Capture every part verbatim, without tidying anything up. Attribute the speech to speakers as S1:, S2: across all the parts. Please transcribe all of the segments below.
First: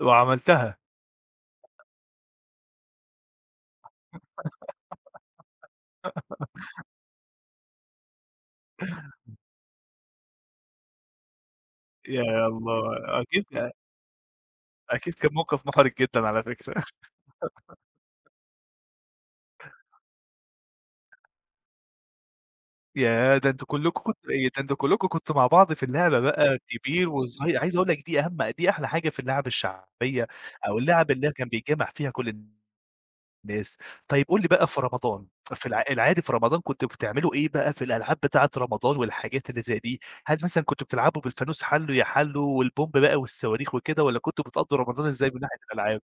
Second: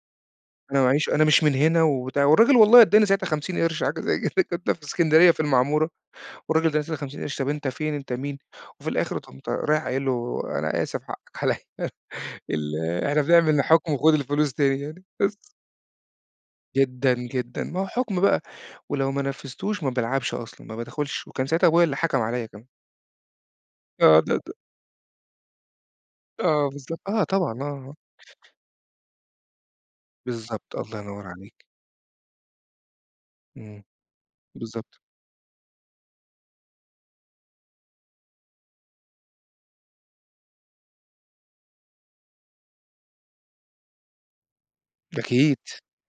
S1: وعملتها.
S2: أنا معييش أنا مش من هنا، وبتاع والرجل والله أداني ساعتها خمسين قرش حاجه زي كدا، كنت في الإسكندرية في المعمورة، والراجل [unintelligible] خمسين قرش طب أنت فين أنت مين؟ وفي الآخر قمت رايح قايل له أنا آسف حقك عليّا،
S1: يا
S2: ال
S1: الله
S2: إحنا
S1: أكيد
S2: بنعمل
S1: ك
S2: حكم وخد الفلوس تاني يعني
S1: أكيد كان
S2: بس.
S1: موقف محرج جدًا على فكرة.
S2: جدًا، جدًا، ما هو حكم بقى ولو ما نفذتوش ما بالعبش أصلًا، ما بادخلش وكان ساعتها أبويا اللي حكم عليّا كمان.
S1: ياه! ده أنتم كلكم
S2: آه
S1: كنتم إيه؟ ده
S2: [unintelligible]
S1: أنتم كلكم كنتم مع بعض في اللعبة بقى
S2: آه، بالضبط
S1: كبير
S2: آه،
S1: وصغير،
S2: طبعًا
S1: عايز أقول
S2: آه.
S1: لك دي أهم دي أحلى حاجة في اللعب الشعبية،
S2: بالضبط،
S1: أو
S2: الله
S1: اللعب اللي
S2: ينور
S1: هي كان
S2: عليك.
S1: بيتجمع فيها كل الناس،
S2: إمم،
S1: طيب قل لي بقى في
S2: بالضبط.
S1: رمضان في العا العادي في رمضان كنتم بتعملوا إيه بقى في الألعاب بتاعة رمضان والحاجات اللي زي دي، هل مثلًا كنتم بتلعبوا بالفانوس حالو يا حالو والبومب بقى والصواريخ وكده، والّا كنتم بتقضوا رمضان إزاي من ناحية
S2: أكيد،
S1: الألعاب؟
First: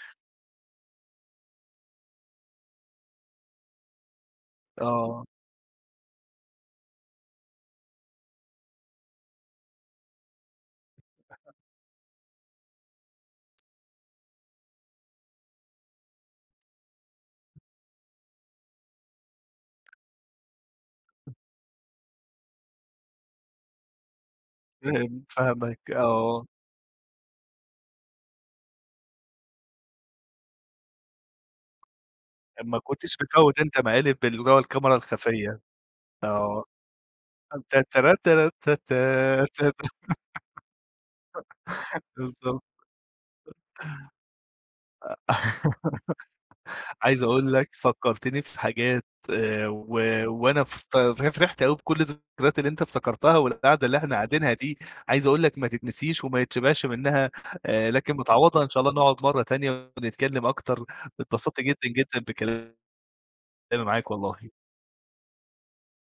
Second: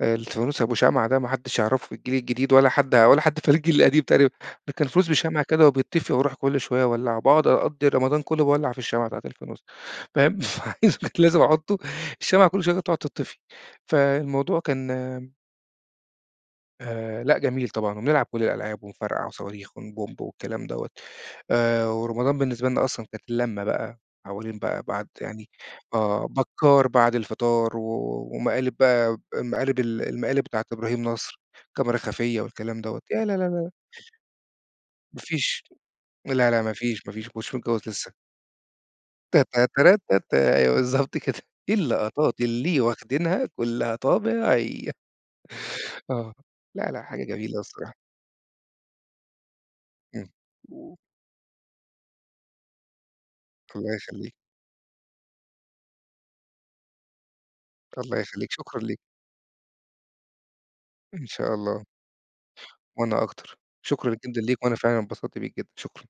S2: الفانوس أبو شمعة ده ما حدش هيعرفه في الجيل الجديد ولا حد ولا حد فالجيل القديم تقريبًا، ده كان فانوس
S1: آه.
S2: بشمعه كده وبيتطفي وأروح كل شوية أولعه باقعد أقضي رمضان كله باولع في الشمعة بتاعة الفانوس فاهم؟ لازم أحطه الشمعة كل شوية كانت تقعد تطفي فالموضوع كان آآ، لأ جميل طبعًا، وبنلعب كل الألعاب ونفرقع صواريخ ون بومب والكلام دوّة آآ، ورمضان بالنسبة لنا أصلًا كانت اللمة بقى حولين بقى بعد
S1: فاهم،
S2: يعني
S1: فاهمك،
S2: آه،
S1: آه.
S2: بكار بعد الفطار، و ومقالب بقى المقالب ال المقالب بتاعة إبراهيم نصر الكاميرا الخفية
S1: ما
S2: والكلام دوّة،
S1: كنتش
S2: يا لا، لا، لا،
S1: بتفوّت
S2: لا.
S1: أنت مقالب اللي هو الكاميرا
S2: ما
S1: الخفية
S2: فيش، لا، لا،
S1: آه.
S2: ما فيش ما فيش ما كنتش متجوز لسه.
S1: تتترات تراتتا ت
S2: تاتراتتا أيوه بالضبط كده، اللقطات
S1: بالضبط،
S2: اللي واخدينها كلها طبيعية. آه، لأ، لأ،
S1: عايز
S2: حاجة
S1: أقول
S2: جميلة
S1: لك
S2: الصراحة.
S1: فكرتني في حاجات آآ، و
S2: إمم.
S1: وأنا ف فرحت أوي بكل الذكرايات اللي أنت افتكرتها، والقاعدة
S2: الله
S1: اللي إحنا
S2: يخليك.
S1: قاعدينها دي عايز أقول لك ماتتنسيش وما يتشبعش منها آآ، لكن
S2: الله يخليك،
S1: متعوضة إن
S2: شكرًا
S1: شاء الله
S2: ليك.
S1: نقعد مرة تانية ونتكلم أكتر،
S2: إن شاء
S1: اتبسطت
S2: الله،
S1: جدًا جدًا بكلامي
S2: وأنا أكتر
S1: معاك
S2: شكرًا جدًا
S1: والله.
S2: ليك، وأنا فعلًا اتبسطت بيك جدًا، شكرًا.